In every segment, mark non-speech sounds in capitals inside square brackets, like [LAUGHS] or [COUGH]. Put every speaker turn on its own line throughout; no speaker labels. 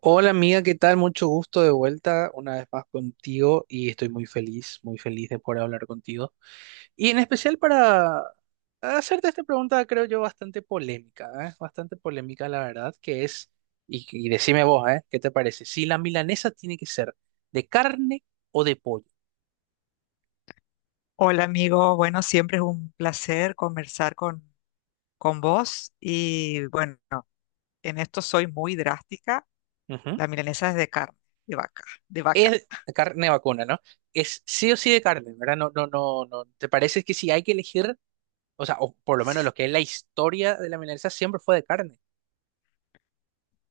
Hola amiga, ¿qué tal? Mucho gusto de vuelta una vez más contigo y estoy muy feliz de poder hablar contigo. Y en especial para hacerte esta pregunta, creo yo, bastante polémica, ¿eh? Bastante polémica, la verdad, que es, y decime vos, ¿eh? ¿Qué te parece? Si la milanesa tiene que ser de carne o de pollo.
Hola amigo, bueno, siempre es un placer conversar con vos y bueno, en esto soy muy drástica.
Ujú.
La milanesa es de carne, de vaca, de vaca,
Es de carne vacuna, ¿no? Es sí o sí de carne, ¿verdad? No, no, no, no. ¿Te parece que si hay que elegir, o sea, o por lo menos lo que es la historia de la milanesa siempre fue de carne,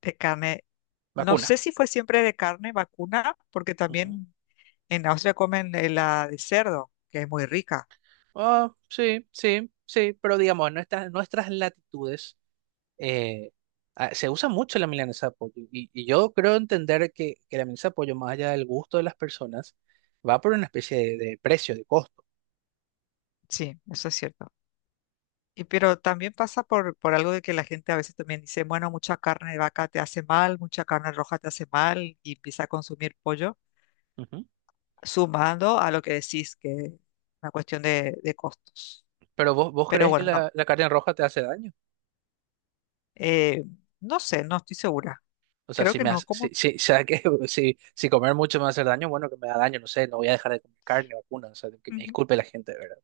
de carne. No
vacuna?
sé si fue siempre de carne vacuna, porque
Ujú.
también en Austria comen la de cerdo, que es muy rica.
Ah, sí, sí, sí, pero digamos, en nuestras latitudes eh, ah, se usa mucho la milanesa de pollo y, y yo creo entender que la milanesa de pollo, más allá del gusto de las personas, va por una especie de precio, de costo.
Sí, eso es cierto. Y pero también pasa por algo de que la gente a veces también dice, bueno, mucha carne de vaca te hace mal, mucha carne roja te hace mal y empieza a consumir pollo,
Ujú.
sumando a lo que decís, que es una cuestión de costos.
Pero vos
Pero
crees que
bueno, no.
la carne roja te hace daño.
eh, no sé, no estoy segura.
O sea,
Creo
si
que
me
no,
hace, si,
como,
si, [LAUGHS] o sea, que [LAUGHS] si comer mucho me va a hacer daño, bueno, que me da daño, no sé, no voy a dejar de comer carne o vacuna, o sea, que me
ujú,
disculpe la gente, ¿verdad?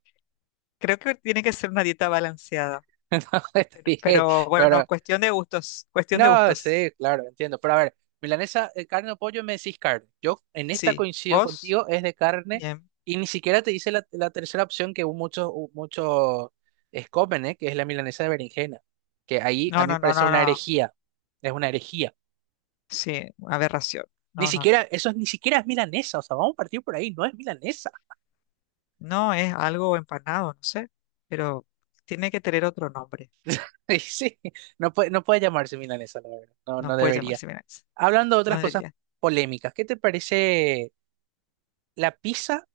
creo que tiene que ser una dieta balanceada.
[LAUGHS] No, está bien,
Pero bueno,
pero,
cuestión de gustos, cuestión de
no,
gustos.
sí, claro, entiendo, pero a ver, milanesa, carne o pollo, me decís carne. Yo en esta
Sí,
coincido
vos,
contigo, es de carne,
bien.
y ni siquiera te dice la tercera opción que muchos, muchos es comen, ¿eh? Que es la milanesa de berenjena, que ahí a
No,
mí me
no, no,
parece
no,
una
no.
herejía, es una herejía.
Sí, una aberración.
Ni
No, no, no.
siquiera, eso es, ni siquiera es milanesa, o sea, vamos a partir por ahí, no es milanesa.
No es algo empanado, no sé, pero tiene que tener otro nombre.
[LAUGHS] Sí, no puede llamarse milanesa, la verdad. No,
No
no
puede
debería.
llamarse milanesa.
Hablando de
No
otras cosas
debería.
polémicas, ¿qué te parece la pizza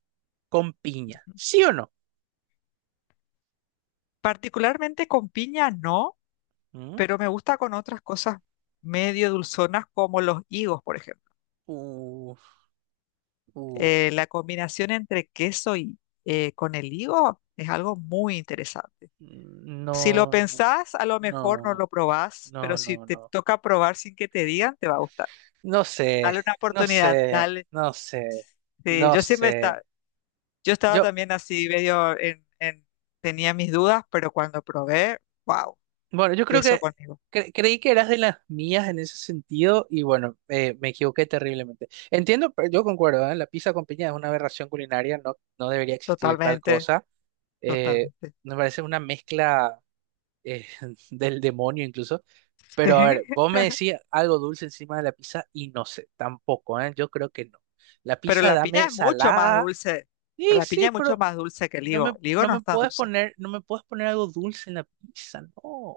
con piña?
Ujú.
¿Sí o no?
Particularmente con piña, no,
¿Mm?
pero me gusta con otras cosas medio dulzonas como los higos, por ejemplo.
Uf, uf.
La combinación entre queso y con el higo es algo muy interesante. Si lo
No,
pensás, a lo mejor no
no,
lo probás,
no,
pero si
no,
te
no.
toca probar sin que te digan, te va a gustar.
No sé,
Dale una
no
oportunidad,
sé,
dale.
no sé,
Sí,
no sé.
yo estaba
Yo,
también así medio tenía mis dudas, pero cuando probé, wow,
Bueno, yo creo
queso
que
con higo.
creí que eras de las mías en ese sentido y bueno, me equivoqué terriblemente. Entiendo, pero yo concuerdo, ¿eh? La pizza con piña es una aberración culinaria, no, no debería existir tal
Totalmente,
cosa. Eh,
totalmente.
me parece una mezcla eh, [LAUGHS] del demonio incluso. Pero a ver,
[LAUGHS]
vos me decís algo dulce encima de la pizza y no sé, tampoco, ¿eh? Yo creo que no. La
Pero
pizza
la piña
dame
es mucho más
salada.
dulce.
Sí,
La piña
sí,
es mucho
pero
más dulce que el
no
higo.
me,
El higo
no
no
me
es tan
puedes
dulce.
poner, no me puedes poner algo dulce en la pizza, no.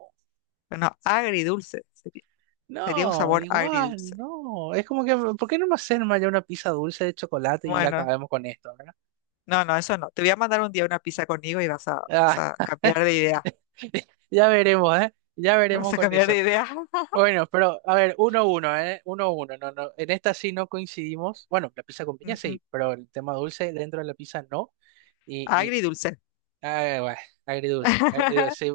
Bueno, agridulce. Sería, sería un
No,
sabor
igual,
agridulce.
no. Es como que ¿por qué no me hacen ya una pizza dulce de chocolate y
Bueno,
acabemos con esto? ¿Verdad?
no, no, eso no. Te voy a mandar un día una pizza con higo y vas
Ah,
a cambiar de idea.
[LAUGHS] ya veremos, ¿eh? Ya veremos
Vas a
con
cambiar
eso.
de idea. [LAUGHS]
Bueno, pero a ver, uno a uno, ¿eh? Uno a uno. No, no. En esta sí no coincidimos. Bueno, la pizza con piña
Ujú.
sí, pero el tema dulce dentro de la pizza no. Y
Agridulce.
Ah, bueno, agridulce,
[LAUGHS]
agridulce. Sí,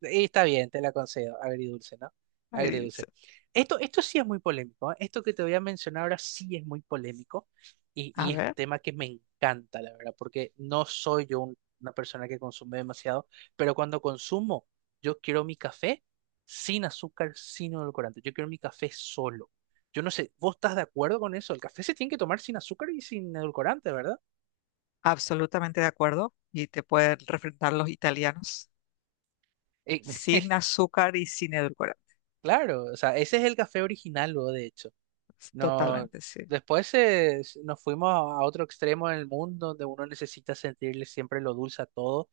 y está bien, te la concedo, agridulce, ¿no?
Agridulce.
Agridulce. Esto sí es muy polémico, ¿eh? Esto que te voy a mencionar ahora sí es muy polémico y,
A
y es un
ver,
tema que me encanta, la verdad, porque no soy yo una persona que consume demasiado, pero cuando consumo, yo quiero mi café sin azúcar, sin edulcorante, yo quiero mi café solo. Yo no sé, ¿vos estás de acuerdo con eso? El café se tiene que tomar sin azúcar y sin edulcorante, ¿verdad?
absolutamente de acuerdo. Y te pueden refrentar los italianos.
Eh,
Sin
[LAUGHS]
azúcar y sin edulcorantes.
Claro, o sea, ese es el café original, luego, de hecho. No,
Totalmente, sí.
después nos fuimos a otro extremo del mundo donde uno necesita sentirle siempre lo dulce a todo.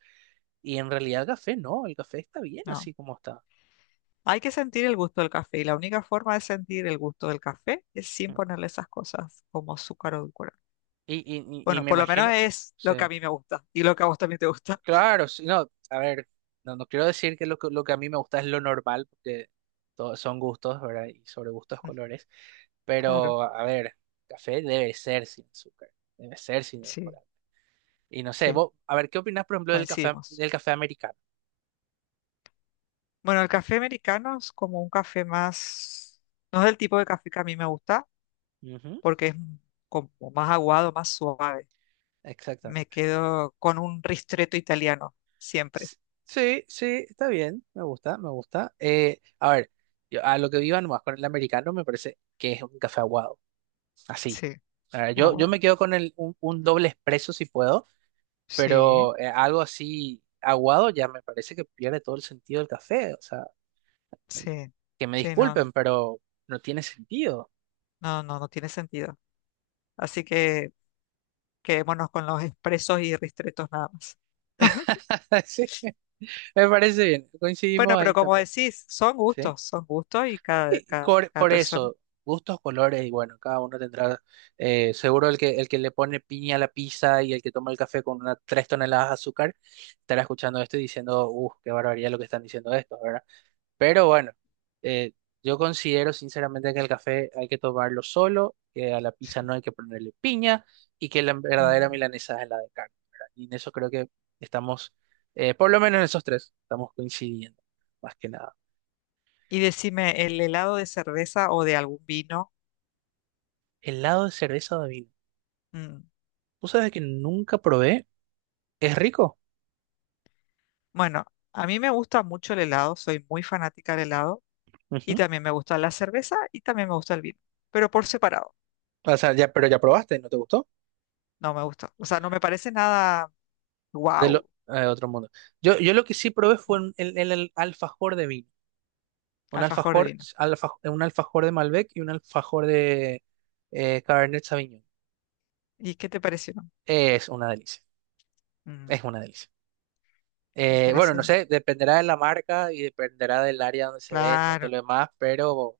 Y en realidad el café no, el café está bien
No.
así como está.
Hay que sentir el gusto del café y la única forma de sentir el gusto del café es sin
Mm.
ponerle esas cosas como azúcar o edulcorante.
Y
Bueno,
me
por lo menos
imagino,
es lo que a
sí,
mí me gusta y lo que a vos también te gusta. [LAUGHS]
claro, sí, no, a ver, no, no quiero decir que lo, que lo que a mí me gusta es lo normal, porque todos son gustos, ¿verdad? Y sobre gustos,
Mm,
colores.
claro,
Pero, a ver, café debe ser sin azúcar, debe ser sin alcohol.
sí,
Y no sé,
sí,
vos, a ver, ¿qué opinás, por ejemplo,
coincidimos.
del café americano?
Bueno, el café americano es como un café más, no es el tipo de café que a mí me gusta
Ujú,
porque como más aguado, más suave. Me
exactamente.
quedo con un ristretto italiano, siempre.
S- Sí, sí, está bien, me gusta, me gusta. A ver, a lo que vivan más con el americano me parece que es un café aguado, así.
Sí,
A ver, yo
aguado.
me quedo con un doble expreso si puedo,
Sí,
pero algo así aguado ya me parece que pierde todo el sentido del café. O sea,
sí,
que me
sí, no,
disculpen, pero no tiene sentido.
no, no, no tiene sentido. Así que quedémonos con los expresos y ristretos nada más. [LAUGHS]
[LAUGHS] Sí, me parece bien,
Bueno,
coincidimos
pero
ahí
como
también.
decís,
¿Sí?
son gustos y cada,
Y
cada, cada
por
persona.
eso, gustos, colores, y bueno, cada uno tendrá, seguro el que le pone piña a la pizza y el que toma el café con unas 3 toneladas de azúcar, estará escuchando esto y diciendo, uff, qué barbaridad lo que están diciendo estos, ¿verdad? Pero bueno, eh, yo considero sinceramente que el café hay que tomarlo solo, que a la
Sí.
pizza no hay que ponerle piña y que la verdadera
Mm.
milanesa es la de carne, ¿verdad? Y en eso creo que estamos, por lo menos en esos tres, estamos coincidiendo, más que nada.
Y decime, ¿el helado de cerveza o de algún vino?
¿Helado de cerveza o de vino?
Mm.
Tú sabes que nunca probé. Es rico.
Bueno, a mí me gusta mucho el helado, soy muy fanática del helado y
Ujú.
también me gusta la cerveza y también me gusta el vino, pero por separado,
O sea, ya, pero ya probaste, ¿no te gustó?
no me gusta. O sea, no me parece nada wow,
Otro mundo. Yo lo que sí probé fue el alfajor de vino. Un
alfajor de
alfajor,
vino.
alfa- un alfajor de Malbec y un alfajor de Cabernet Sauvignon.
¿Y qué te pareció?
Es una delicia.
Mm,
Es una delicia.
me
Bueno, no
parece,
sé, dependerá de la marca y dependerá del área donde se venda y todo
claro,
lo demás, pero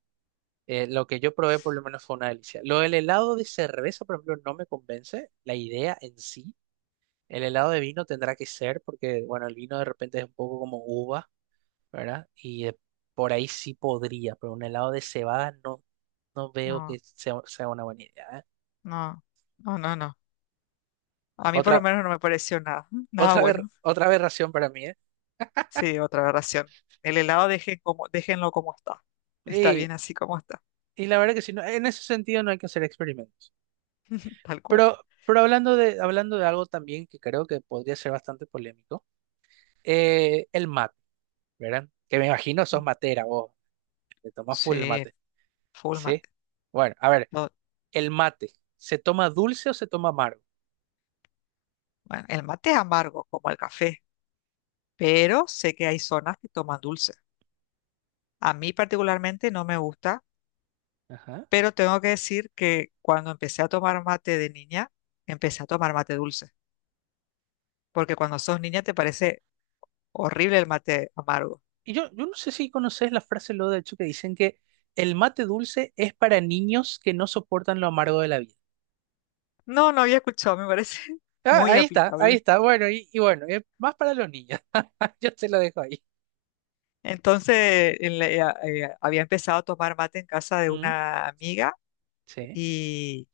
lo que yo probé por lo menos fue una delicia. Lo del helado de cerveza, por ejemplo, no me convence la idea en sí. El helado de vino tendrá que ser porque, bueno, el vino de repente es un poco como uva, ¿verdad? Y por ahí sí podría, pero un helado de cebada no, no veo que
no.
sea una buena idea, ¿eh?
No, no, no, no. A mí por lo
Otra,
menos no me pareció nada, [LAUGHS] nada
otra, aber-
bueno.
otra aberración para mí, ¿eh?
Sí, otra aberración. El helado dejen como, déjenlo como está. Está
Y,
bien así como está,
y la verdad que sí, en ese sentido no hay que hacer experimentos.
[LAUGHS] tal cual.
Pero, pero hablando de algo también que creo que podría ser bastante polémico, el mate, ¿verdad? Que me imagino sos
Mm.
matera vos, te tomás full el
Sí,
mate,
full
¿sí?
mate.
Bueno, a ver.
No,
El mate, ¿se toma dulce o se toma amargo?
bueno, el mate es amargo, como el café, pero sé que hay zonas que toman dulce. A mí particularmente no me gusta,
Ajá.
pero tengo que decir que cuando empecé a tomar mate de niña, empecé a tomar mate dulce, porque cuando sos niña te parece horrible el mate amargo.
Y yo no sé si conoces la frase lo de hecho que dicen que el mate dulce es para niños que no soportan lo amargo de la vida.
No, no había escuchado, me parece [LAUGHS]
Ah,
muy
ahí está, ahí
aplicable.
está. Bueno, y bueno, es más para los niños. [LAUGHS] Yo te lo dejo ahí.
Entonces, había empezado a tomar mate en casa de
Mm,
una amiga
sí.
y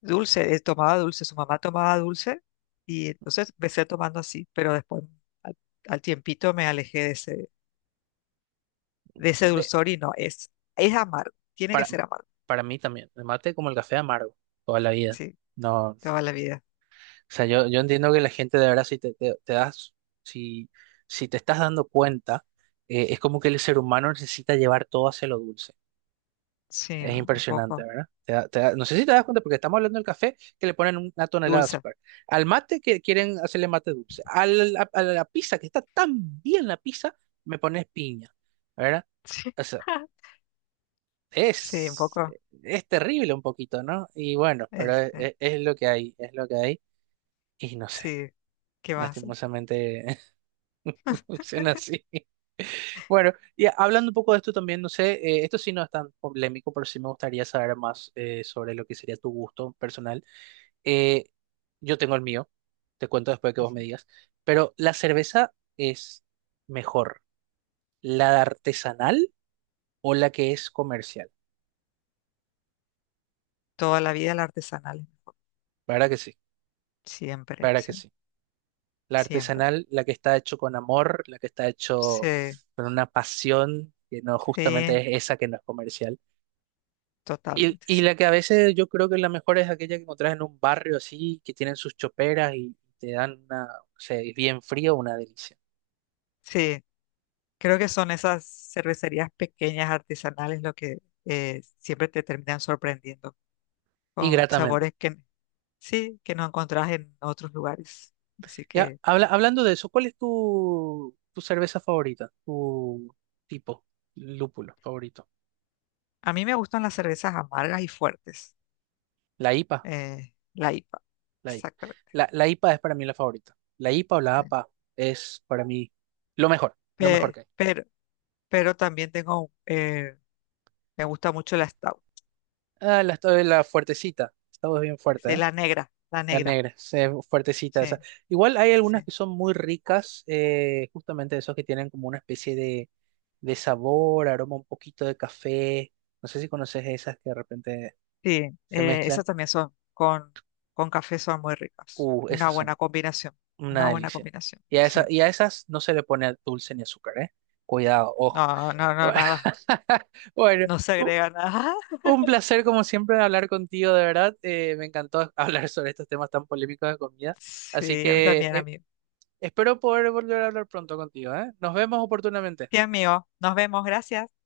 dulce, tomaba dulce, su mamá tomaba dulce y entonces empecé tomando así, pero después al, al tiempito me alejé de ese
De-
dulzor y no, es amargo, tiene que
para,
ser amargo,
para mí también, el mate como el café amargo, toda la vida.
sí,
No, o
toda la vida,
sea, yo entiendo que la gente de verdad, si te das, si, si te estás dando cuenta, es como que el ser humano necesita llevar todo hacia lo dulce.
sí,
Es
¿no? Un
impresionante,
poco
¿verdad? No sé si te das cuenta, porque estamos hablando del café que le ponen una tonelada de
dulce,
azúcar. Al mate que quieren hacerle mate dulce. A la pizza, que está tan bien la pizza, me pones piña, ¿verdad?
[LAUGHS] sí,
O sea,
sí, un
es,
poco,
es terrible un poquito, ¿no? Y bueno, pero es,
este,
es- es lo que hay, es lo que hay. Y no sé,
sí, ¿qué más? Ujú.
lastimosamente [LAUGHS] funciona así. Bueno, y hablando un poco de esto también, no sé, esto sí no es tan polémico, pero sí me gustaría saber más sobre lo que sería tu gusto personal. Eh, yo tengo el mío, te cuento después que vos me digas, pero ¿la cerveza es mejor, la artesanal o la que es comercial?
Toda la vida la artesanal.
Para que sí,
Siempre,
para que
sí,
sí. La
siempre.
artesanal, la que está hecho con amor, la que está hecho
Sí,
con una pasión, que no justamente
sí,
es esa que no es comercial. Y,
totalmente,
y
sí.
la que a veces yo creo que la mejor es aquella que encontrás en un barrio así, que tienen sus choperas y te dan una, o sea, es bien frío, una delicia.
Sí, creo que son esas cervecerías pequeñas, artesanales, lo que siempre te terminan sorprendiendo
Y
con
gratamente.
sabores que sí, que no encontrás en otros lugares. Así
Ya,
que
hablando de eso, ¿cuál es tu cerveza favorita? ¿Tu tipo, lúpulo favorito?
a mí me gustan las cervezas amargas y fuertes,
La IPA,
la IPA,
la IPA.
exactamente.
La IPA es para mí la favorita. La IPA o la
Sí.
APA es para mí lo mejor
Pe-
que hay.
pero, pero también tengo, me gusta mucho la Stout,
Ah, la fuertecita, esta bien fuerte,
sí,
¿eh?
la
La
negra,
negra, fuertecita
sí.
esa. Igual hay algunas
Sí.
que son muy ricas, justamente esos que tienen como una especie de sabor, aroma, un poquito de café. No sé si conoces esas que de repente
Sí,
se
esas
mezclan.
también son, con café son muy ricas.
Esas son una
Una buena
delicia.
combinación,
Y a,
sí.
esa, y a esas no se le pone dulce ni azúcar, ¿eh? Cuidado, ojo.
No, no, no, nada.
[LAUGHS] Bueno,
No se
u-
agrega nada. [LAUGHS]
un placer como siempre hablar contigo, de verdad. Me encantó [LAUGHS] hablar sobre estos temas tan polémicos de comida. Así
Sí, a mí
que
también, amigo.
espero poder volver a hablar pronto contigo, ¿eh? Nos vemos oportunamente.
Sí, amigo. Nos vemos. Gracias.